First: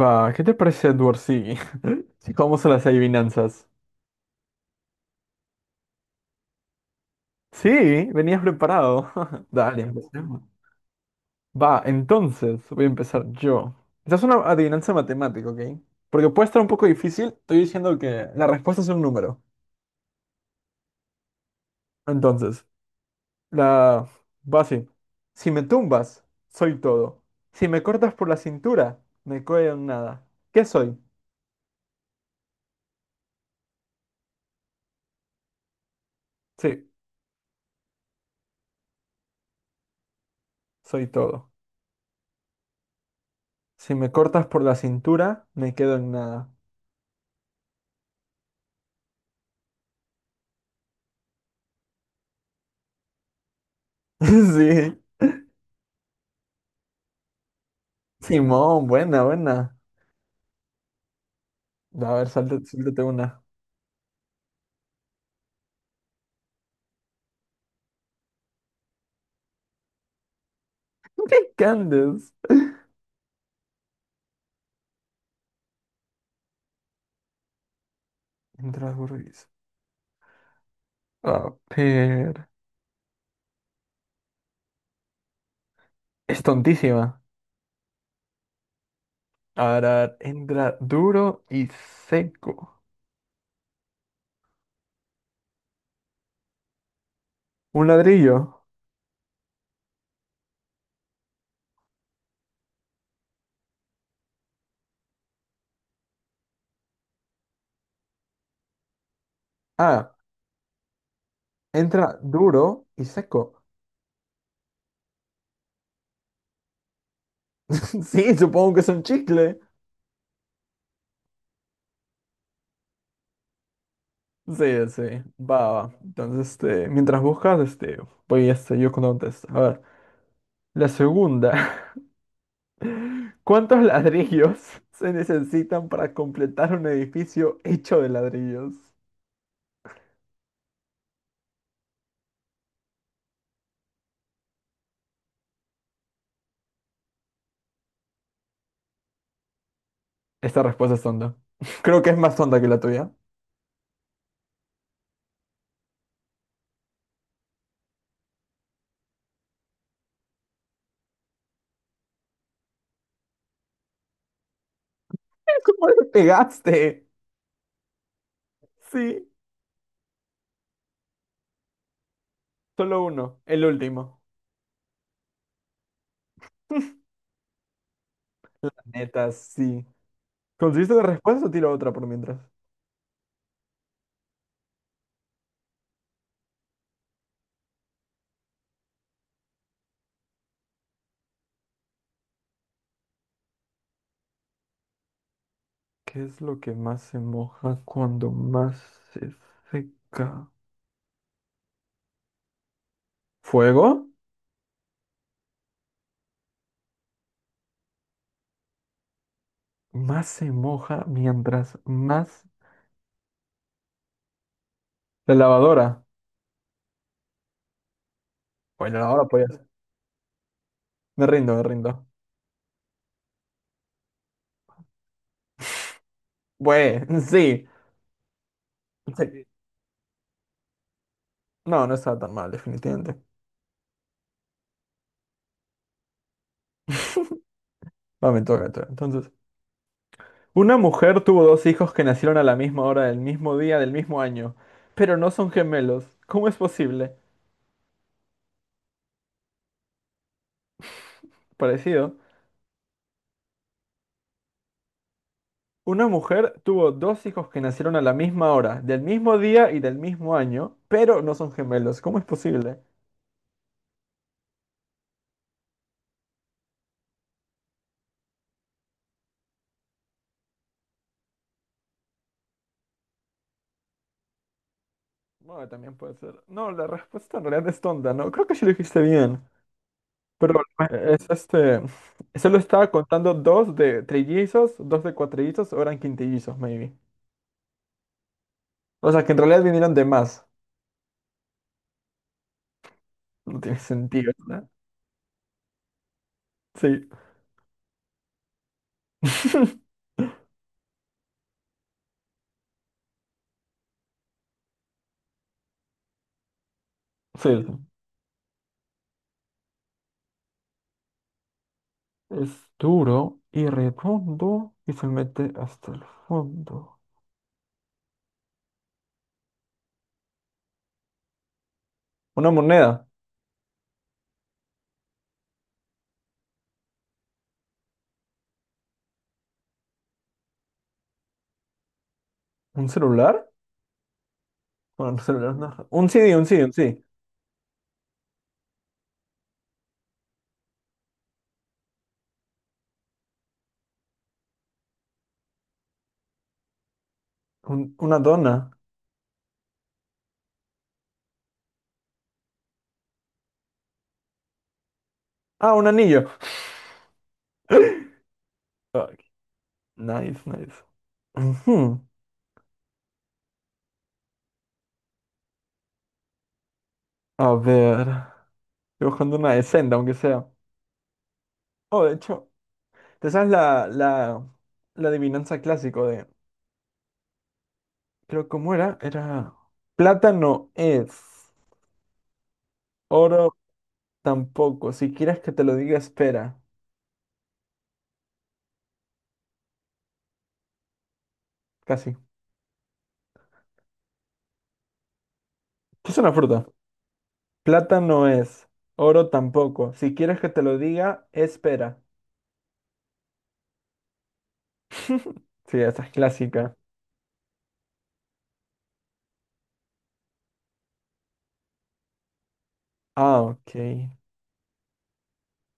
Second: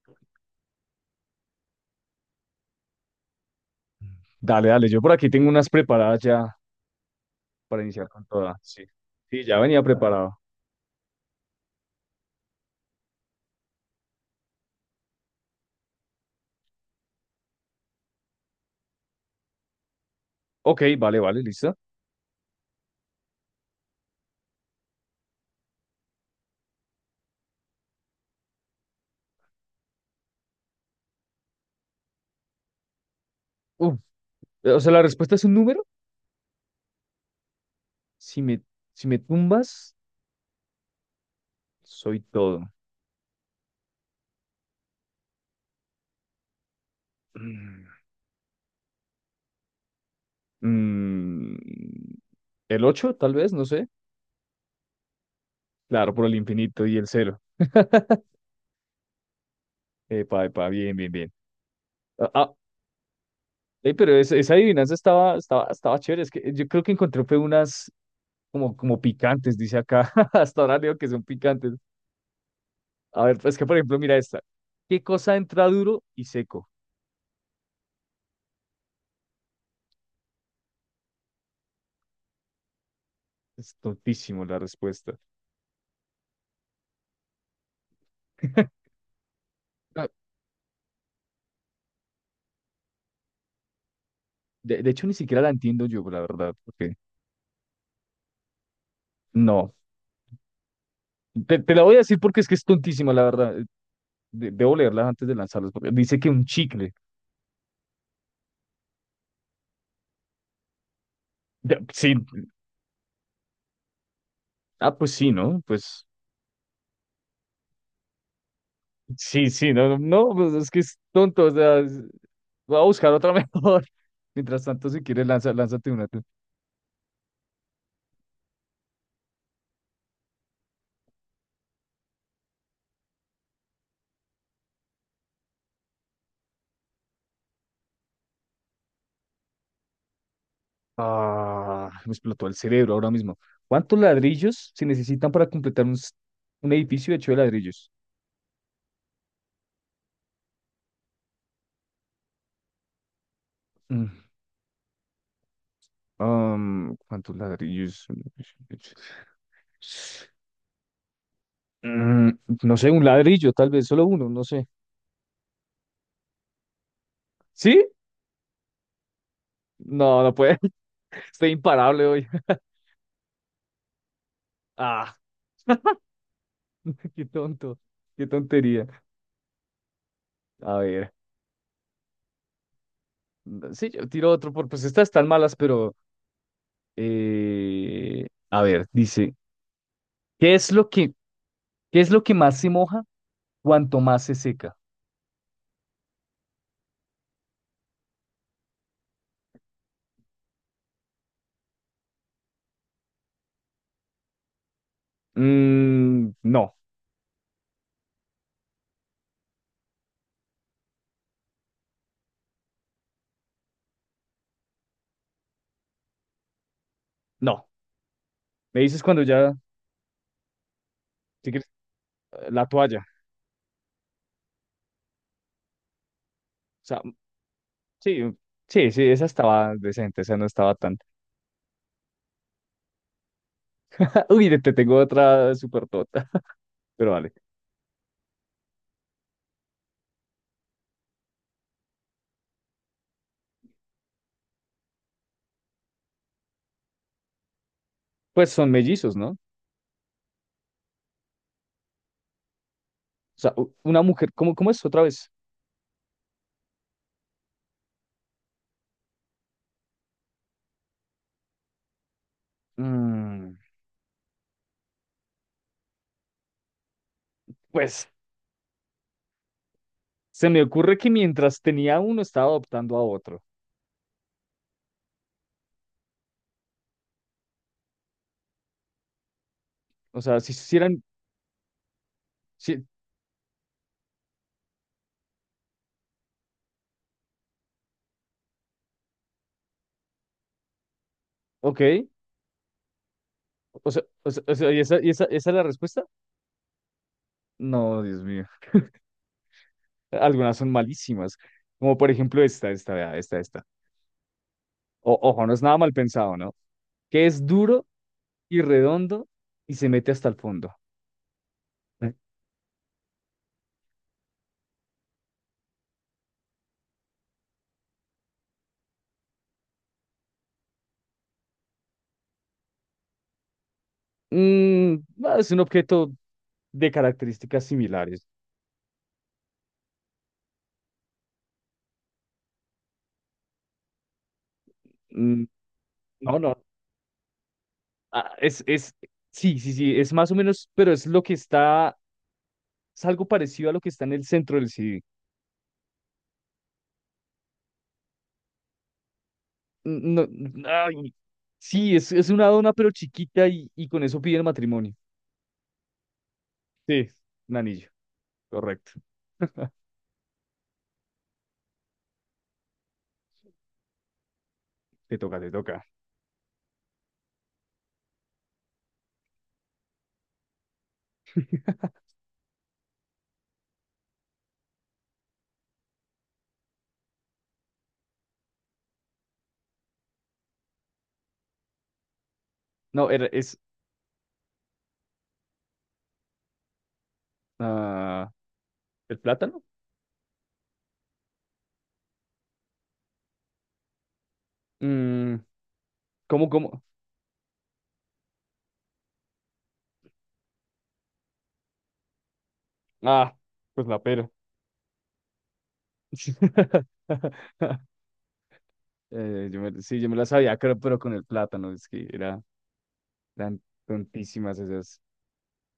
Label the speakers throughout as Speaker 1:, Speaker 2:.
Speaker 1: Va, ¿qué te parece Edward? Sí. Sí, ¿cómo son las adivinanzas?
Speaker 2: Dale, dale, yo por aquí tengo unas preparadas ya para iniciar
Speaker 1: Sí,
Speaker 2: con
Speaker 1: venías
Speaker 2: todas. Sí,
Speaker 1: preparado.
Speaker 2: sí, ya venía
Speaker 1: Dale,
Speaker 2: preparado.
Speaker 1: empecemos. Va, entonces voy a empezar yo. Esta es una adivinanza matemática, ¿ok? Porque puede estar un poco difícil. Estoy diciendo que la respuesta es un número.
Speaker 2: Ok, vale, vale, listo.
Speaker 1: Entonces, la va así. Si me tumbas, soy todo. Si me cortas por la cintura, me quedo en nada. ¿Qué soy?
Speaker 2: Uf, o sea, la respuesta es un número.
Speaker 1: Sí,
Speaker 2: Si me, si me tumbas,
Speaker 1: soy todo.
Speaker 2: soy todo.
Speaker 1: Si me cortas por la cintura, me quedo en nada.
Speaker 2: Mm, mm, el 8, tal vez, no sé.
Speaker 1: Sí.
Speaker 2: Claro, por el infinito y el cero.
Speaker 1: Simón, buena, buena.
Speaker 2: Epa, epa, bien, bien, bien.
Speaker 1: A ver,
Speaker 2: Ah, ah,
Speaker 1: suéltate, suéltate una.
Speaker 2: ey, pero esa adivinanza estaba chévere. Es que yo creo que encontré fue unas como picantes, dice acá. Hasta ahora leo que son
Speaker 1: ¿Qué
Speaker 2: picantes.
Speaker 1: andes?
Speaker 2: A ver, es que por ejemplo, mira esta. ¿Qué cosa entra duro y seco?
Speaker 1: Entra Burris. A ver.
Speaker 2: Es tontísimo la respuesta.
Speaker 1: Es tontísima. A ver, a
Speaker 2: Ah,
Speaker 1: ver. Entra duro y seco.
Speaker 2: de hecho, ni siquiera la entiendo yo, la verdad, porque
Speaker 1: Un ladrillo.
Speaker 2: no. Te la voy a decir porque es que es tontísima, la verdad. Debo leerla antes de lanzarlas, porque dice que un chicle.
Speaker 1: Ah,
Speaker 2: Ya, sí,
Speaker 1: entra duro y seco.
Speaker 2: pues sí, ¿no? Pues
Speaker 1: Sí, supongo que es un
Speaker 2: sí,
Speaker 1: chicle.
Speaker 2: sí, no, no, pues es que es tonto, o sea, voy a buscar otra mejor. Mientras
Speaker 1: Sí,
Speaker 2: tanto, si
Speaker 1: sí.
Speaker 2: quieres, lanza,
Speaker 1: Va,
Speaker 2: lánzate
Speaker 1: va.
Speaker 2: una tú.
Speaker 1: Entonces, mientras buscas, voy yo contesto. A ver. La segunda. ¿Cuántos ladrillos se necesitan para completar un edificio hecho de ladrillos?
Speaker 2: Ah, me explotó el cerebro ahora mismo. ¿Cuántos ladrillos se necesitan para completar un edificio hecho de ladrillos?
Speaker 1: Esta respuesta es tonta. Creo que es más tonta que la tuya.
Speaker 2: Mm, ¿Cuántos ladrillos? Mm, no sé, un ladrillo, tal vez, solo uno, no sé.
Speaker 1: ¿Cómo le pegaste?
Speaker 2: ¿Sí?
Speaker 1: Sí,
Speaker 2: No, no puede. Estoy imparable hoy.
Speaker 1: solo uno, el último.
Speaker 2: Ah, qué tonto, qué tontería.
Speaker 1: Neta, sí.
Speaker 2: A
Speaker 1: ¿Conseguiste la
Speaker 2: ver,
Speaker 1: respuesta o tiro otra por mientras?
Speaker 2: sí, yo tiro otro, pues estas están malas, pero a ver, dice, ¿qué es lo que, qué es lo que más se moja cuanto más se seca?
Speaker 1: ¿Qué es lo que más se moja cuando más se seca? ¿Fuego?
Speaker 2: Mm, no,
Speaker 1: Más se moja mientras más... La lavadora.
Speaker 2: no. Me
Speaker 1: Bueno, la
Speaker 2: dices cuando
Speaker 1: lavadora podía
Speaker 2: ya,
Speaker 1: ser. Me
Speaker 2: si
Speaker 1: rindo, me
Speaker 2: quieres,
Speaker 1: rindo.
Speaker 2: la toalla. O sea,
Speaker 1: Bueno, sí.
Speaker 2: sí, sí, sí, esa
Speaker 1: Sí.
Speaker 2: estaba decente, esa no estaba tan.
Speaker 1: No, no estaba tan mal, definitivamente.
Speaker 2: Uy, te tengo otra súper tota, pero vale.
Speaker 1: Va, me toca, me toca. Entonces, una mujer tuvo dos hijos que nacieron a la misma hora, del mismo día, del mismo año, pero no son gemelos. ¿Cómo es posible?
Speaker 2: Pues son mellizos, ¿no? O
Speaker 1: Parecido.
Speaker 2: sea, una mujer, ¿cómo es otra vez?
Speaker 1: Una mujer tuvo dos hijos que nacieron a la misma hora, del mismo día y del mismo año, pero no son gemelos. ¿Cómo es posible?
Speaker 2: Mm, pues se me ocurre que mientras tenía uno estaba adoptando a otro.
Speaker 1: Bueno, también puede ser. No, la respuesta en realidad es tonta, ¿no? Creo que sí lo dijiste bien.
Speaker 2: O sea, si
Speaker 1: Pero
Speaker 2: hicieran,
Speaker 1: es este. Solo
Speaker 2: sí,
Speaker 1: estaba contando dos de trillizos, dos de cuatrillizos, o eran quintillizos, maybe. O sea, que en realidad vinieron de más.
Speaker 2: ok.
Speaker 1: No tiene
Speaker 2: O sea, o
Speaker 1: sentido,
Speaker 2: sea, o
Speaker 1: ¿verdad?
Speaker 2: sea, ¿esa es la respuesta?
Speaker 1: Sí.
Speaker 2: No, Dios mío. Algunas son malísimas, como por ejemplo esta, esta, vea, esta, esta. Ojo, no es nada mal pensado, ¿no? Que es
Speaker 1: Sí,
Speaker 2: duro y redondo y se mete hasta el fondo.
Speaker 1: es duro y redondo y se mete hasta el fondo. ¿Una moneda?
Speaker 2: Mm, no, es un objeto de características similares.
Speaker 1: ¿Un celular? Bueno, un
Speaker 2: Mm,
Speaker 1: celular no. Un CD,
Speaker 2: no,
Speaker 1: un
Speaker 2: no.
Speaker 1: CD, un CD.
Speaker 2: Ah, sí, sí, sí, es más o menos, pero es lo que está, es algo parecido a lo que está en el centro del CD.
Speaker 1: Una dona.
Speaker 2: Mm, no, ay, sí, es una dona, pero chiquita y con eso piden matrimonio.
Speaker 1: Ah, un anillo.
Speaker 2: Sí, un anillo. Correcto.
Speaker 1: Ok, nice, nice. Ujú.
Speaker 2: Te toca, te toca.
Speaker 1: A ver. Estoy buscando una de Senda, aunque sea. Oh, de hecho, ¿te sabes la adivinanza clásico de... Creo cómo era plata no es,
Speaker 2: No,
Speaker 1: oro tampoco. Si quieres que te lo diga, espera.
Speaker 2: ah, el plátano.
Speaker 1: Casi.
Speaker 2: Mm,
Speaker 1: ¿Es una
Speaker 2: ¿Cómo,
Speaker 1: fruta?
Speaker 2: cómo?
Speaker 1: Plata no es, oro tampoco. Si quieres que te lo diga, espera.
Speaker 2: Ah, pues la pera.
Speaker 1: Sí, esa es clásica.
Speaker 2: Sí, yo me la sabía, creo, pero con el plátano, es que
Speaker 1: Ah,
Speaker 2: eran
Speaker 1: ok.
Speaker 2: tontísimas esas.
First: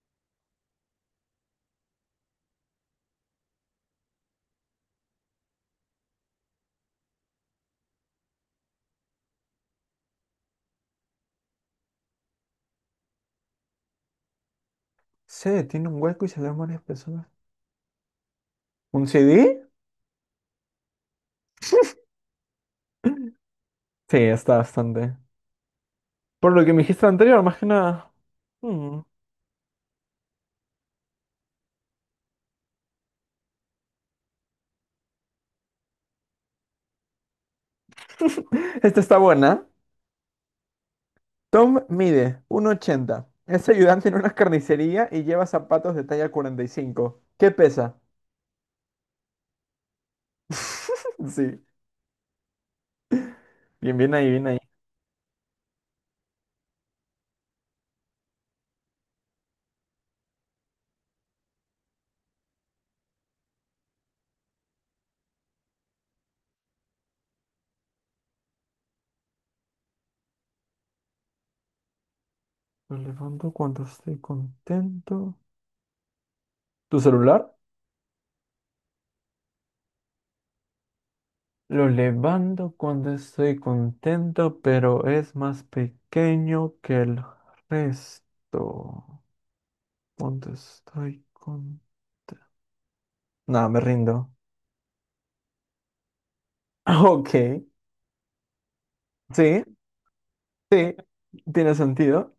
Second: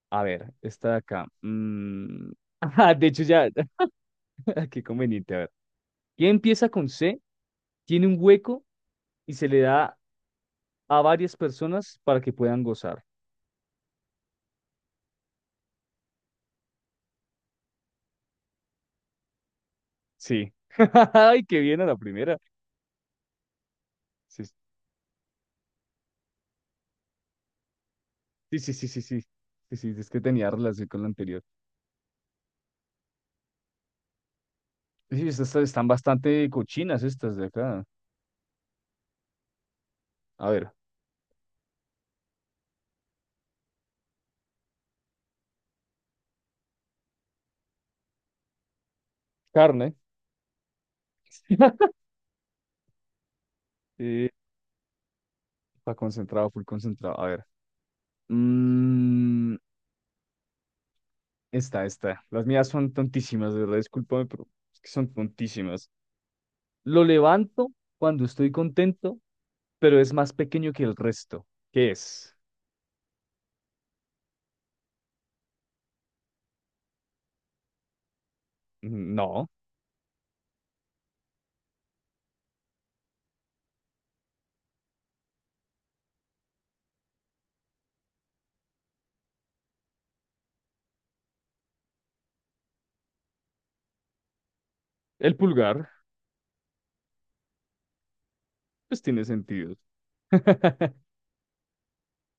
Speaker 2: A ver, esta de acá. Ajá, de hecho, ya, qué conveniente. A ver, ¿quién empieza con C? Tiene un hueco y se le da a varias personas para que puedan gozar.
Speaker 1: Sí, tiene un hueco y se le dan varias personas. ¿Un CD?
Speaker 2: Sí. Ay, qué bien a la primera.
Speaker 1: Sí,
Speaker 2: Sí,
Speaker 1: está bastante. Por lo que me dijiste anterior, más que nada.
Speaker 2: sí, sí, sí,
Speaker 1: Mm.
Speaker 2: sí. Sí, sí, sí, es que tenía relación con la anterior. Sí, estas están bastante cochinas estas de acá.
Speaker 1: Esta está buena.
Speaker 2: A ver,
Speaker 1: Tom mide 1,80. Es ayudante en una carnicería y lleva zapatos de talla 45. ¿Qué pesa?
Speaker 2: carne.
Speaker 1: Sí, bien, bien
Speaker 2: Eh,
Speaker 1: ahí, bien ahí.
Speaker 2: Está concentrado, full concentrado. A ver. Mm, esta, esta. Las mías son tontísimas, de verdad, discúlpame, pero es que son tontísimas. Lo levanto cuando estoy contento, pero es más pequeño que el resto. ¿Qué es?
Speaker 1: Lo levanto cuando estoy contento. ¿Tu celular?
Speaker 2: Mm, no.
Speaker 1: Lo levanto cuando estoy contento, pero es más pequeño que el resto. Cuando estoy contento. No, me rindo.
Speaker 2: El pulgar,
Speaker 1: Ok,
Speaker 2: pues tiene
Speaker 1: sí,
Speaker 2: sentido.
Speaker 1: sí, tiene sentido.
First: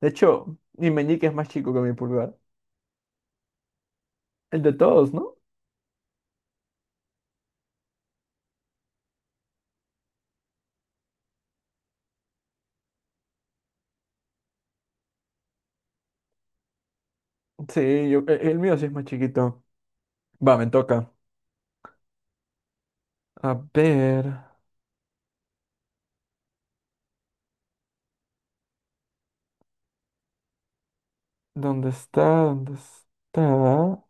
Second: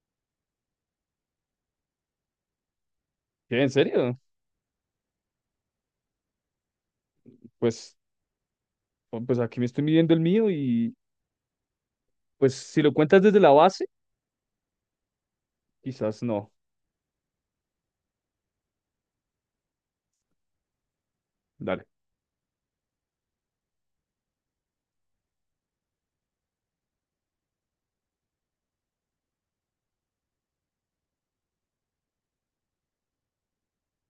Speaker 1: De hecho, mi meñique es más chico que mi pulgar.
Speaker 2: ¿Qué, en serio?
Speaker 1: El de todos, ¿no?
Speaker 2: Pues, oh, pues aquí me estoy midiendo el mío y pues si lo cuentas desde la base, quizás no.
Speaker 1: Sí, yo, el mío sí es más chiquito. Va, me toca.
Speaker 2: Dale.
Speaker 1: A ver, ¿dónde está? ¿Dónde está?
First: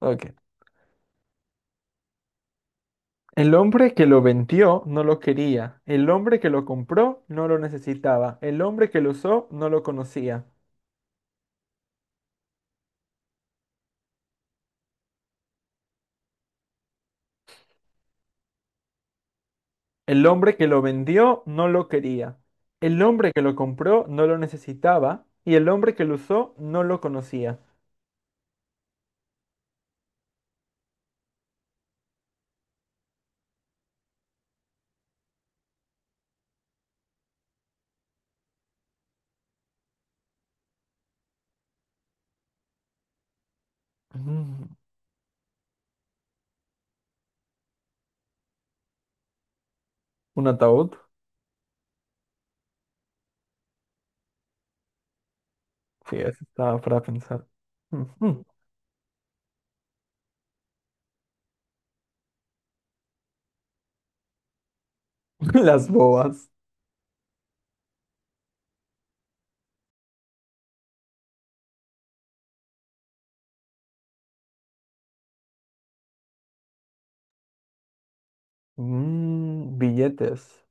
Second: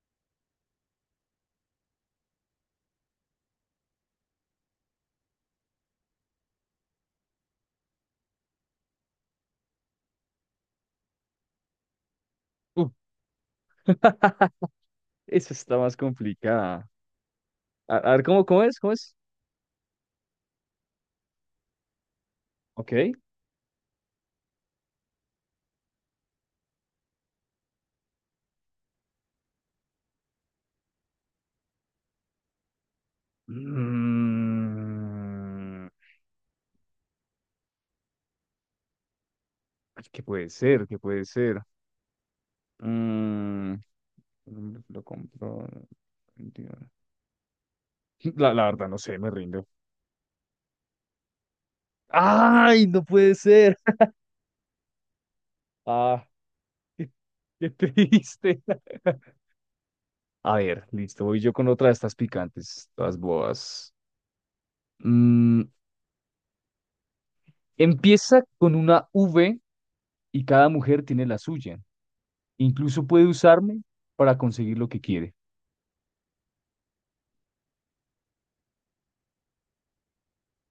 Speaker 1: Ok. El hombre que lo vendió no lo quería. El hombre que lo compró no lo necesitaba. El hombre que lo usó no lo conocía.
Speaker 2: Uf, esa está más complicada. A ver, ¿cómo es? ¿Cómo es?
Speaker 1: El hombre que lo vendió no lo quería.
Speaker 2: Ok.
Speaker 1: El hombre que lo compró no lo necesitaba. Y el hombre que lo usó no lo conocía.
Speaker 2: Mm, ay, ¿qué puede ser? ¿Qué puede ser? Mm,
Speaker 1: Mm,
Speaker 2: lo compro. 21. La verdad, no sé, me rindo.
Speaker 1: ¿un ataúd?
Speaker 2: ¡Ay, no puede ser!
Speaker 1: Sí,
Speaker 2: Ah,
Speaker 1: eso estaba para
Speaker 2: qué,
Speaker 1: pensar.
Speaker 2: qué
Speaker 1: Ujú.
Speaker 2: triste. A ver, listo, voy yo con otra de estas picantes, todas boas. Mm,
Speaker 1: Las bobas.
Speaker 2: Empieza con una V y cada mujer tiene la suya. Incluso puede usarme para conseguir lo que quiere.
Speaker 1: Mm, billetes.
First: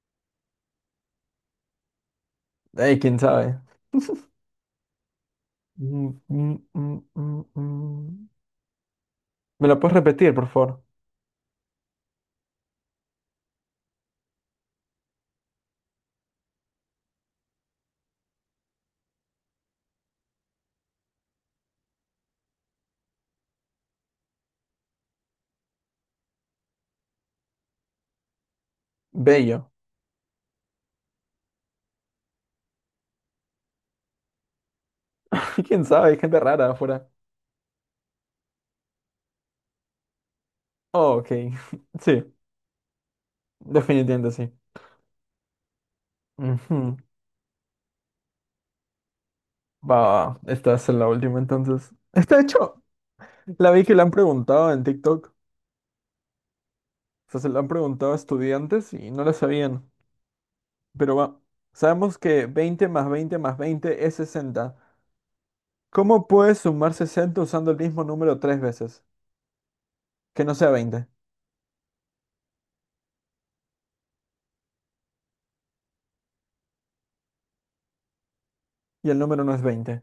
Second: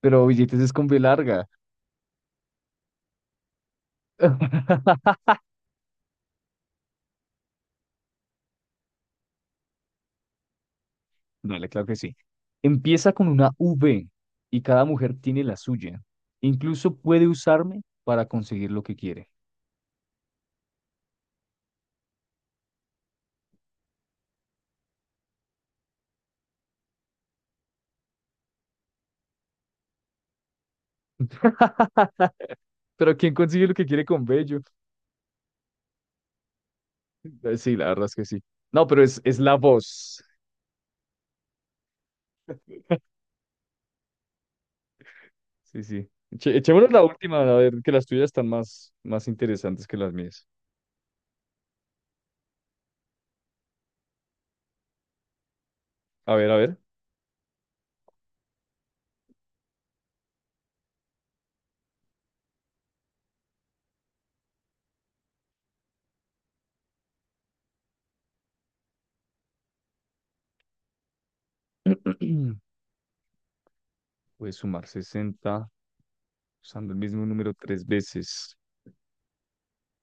Speaker 2: Pero billetes es con B larga.
Speaker 1: Ey, quién sabe. Mm, mm, mm, mm, mm. ¿Me la puedes repetir, por favor?
Speaker 2: No, claro que sí. Empieza con una V y cada mujer tiene la suya. Incluso puede usarme para conseguir lo que quiere.
Speaker 1: Bello.
Speaker 2: Pero ¿quién consigue lo que quiere con Bello?
Speaker 1: ¿Quién sabe? Hay gente rara afuera.
Speaker 2: Sí, la verdad es que sí. No, pero es la voz.
Speaker 1: Oh, ok. Sí, definitivamente sí.
Speaker 2: Sí, sí. Echémonos
Speaker 1: Ujú.
Speaker 2: la última, a ver, que las tuyas están más, más interesantes que
Speaker 1: Va,
Speaker 2: las
Speaker 1: va,
Speaker 2: mías.
Speaker 1: esta es la última entonces. Está hecho. La vi que la han preguntado en TikTok.
Speaker 2: A ver, a ver.
Speaker 1: O sea, se la han preguntado a estudiantes y no la sabían. Pero va. Sabemos que 20 más 20 más 20 es 60. ¿Cómo puedes sumar 60 usando el mismo número tres veces? Que no sea 20.
Speaker 2: Puedes sumar 60 usando el mismo número tres veces.
Speaker 1: Y el número no es 20.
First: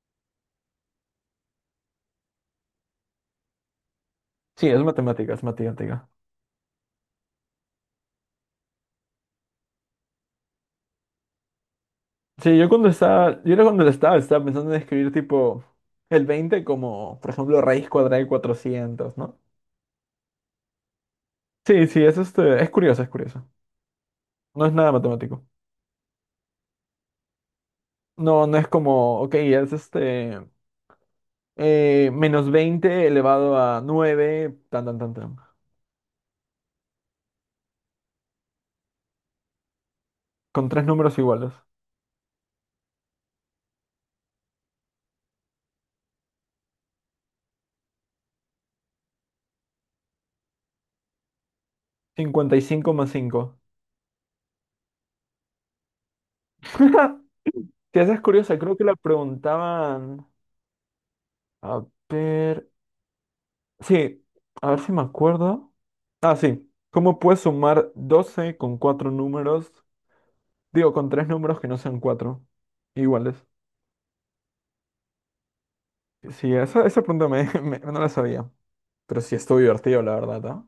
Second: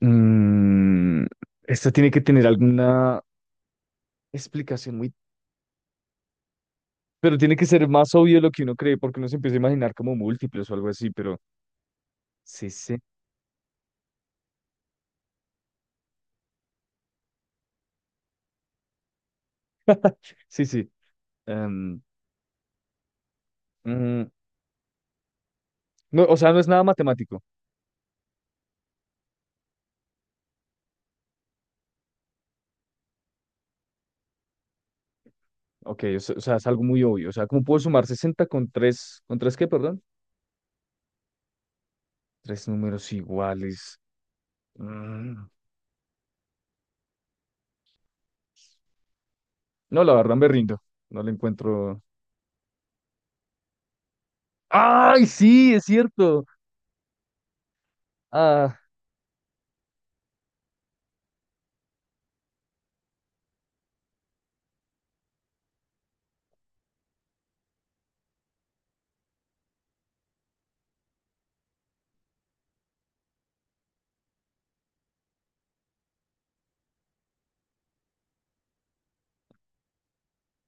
Speaker 2: Mm, Esta tiene que tener alguna
Speaker 1: Sí, es
Speaker 2: explicación muy...
Speaker 1: matemática, es matemática.
Speaker 2: Pero tiene que ser más obvio de lo que uno cree, porque uno se empieza a imaginar como múltiples o algo así, pero
Speaker 1: Sí, yo
Speaker 2: sí,
Speaker 1: cuando
Speaker 2: sí,
Speaker 1: estaba, yo era cuando estaba, estaba pensando en escribir tipo el 20 como, por ejemplo, raíz cuadrada de 400, ¿no?
Speaker 2: sí, sí.
Speaker 1: Sí,
Speaker 2: Em,
Speaker 1: sí, es este, es curioso, es curioso.
Speaker 2: mm,
Speaker 1: No es nada matemático.
Speaker 2: no, o sea, no es nada matemático.
Speaker 1: No, no es como, ok, menos 20 elevado a 9, tan, tan, tan, tan.
Speaker 2: Ok, o sea, es algo muy obvio. O sea, ¿cómo puedo sumar 60 con 3 qué, perdón?
Speaker 1: Con tres números iguales.
Speaker 2: Tres números iguales. Mm. No, la verdad me rindo. No le encuentro.
Speaker 1: 55 más 5.
Speaker 2: ¡Ay, sí, es cierto!
Speaker 1: Sí, esa es curiosa, creo
Speaker 2: Ah,
Speaker 1: que la preguntaban. A ver. Sí, a ver si me acuerdo. Ah, sí. ¿Cómo puedes sumar 12 con cuatro números? Digo, con tres números que no sean cuatro iguales. Sí, esa pregunta me, me- no la sabía. Pero sí estuvo divertido, la verdad, ¿ah?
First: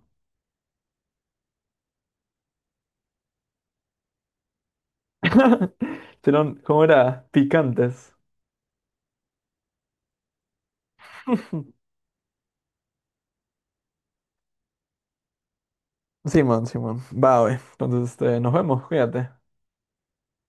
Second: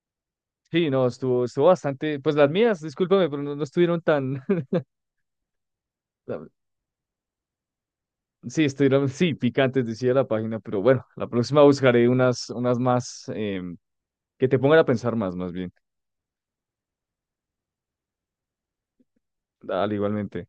Speaker 2: sí, no, estuvo bastante. Pues las mías, discúlpame, pero no, no estuvieron tan.
Speaker 1: Si ¿no?
Speaker 2: la-
Speaker 1: Serán, ¿cómo era? Picantes.
Speaker 2: Sí, estuvieron, sí, picantes, decía la página, pero bueno, la próxima buscaré unas más que te pongan a pensar más bien.
Speaker 1: Simón, Simón. Va, güey. Entonces, este, nos vemos, cuídate.
Speaker 2: Dale, igualmente.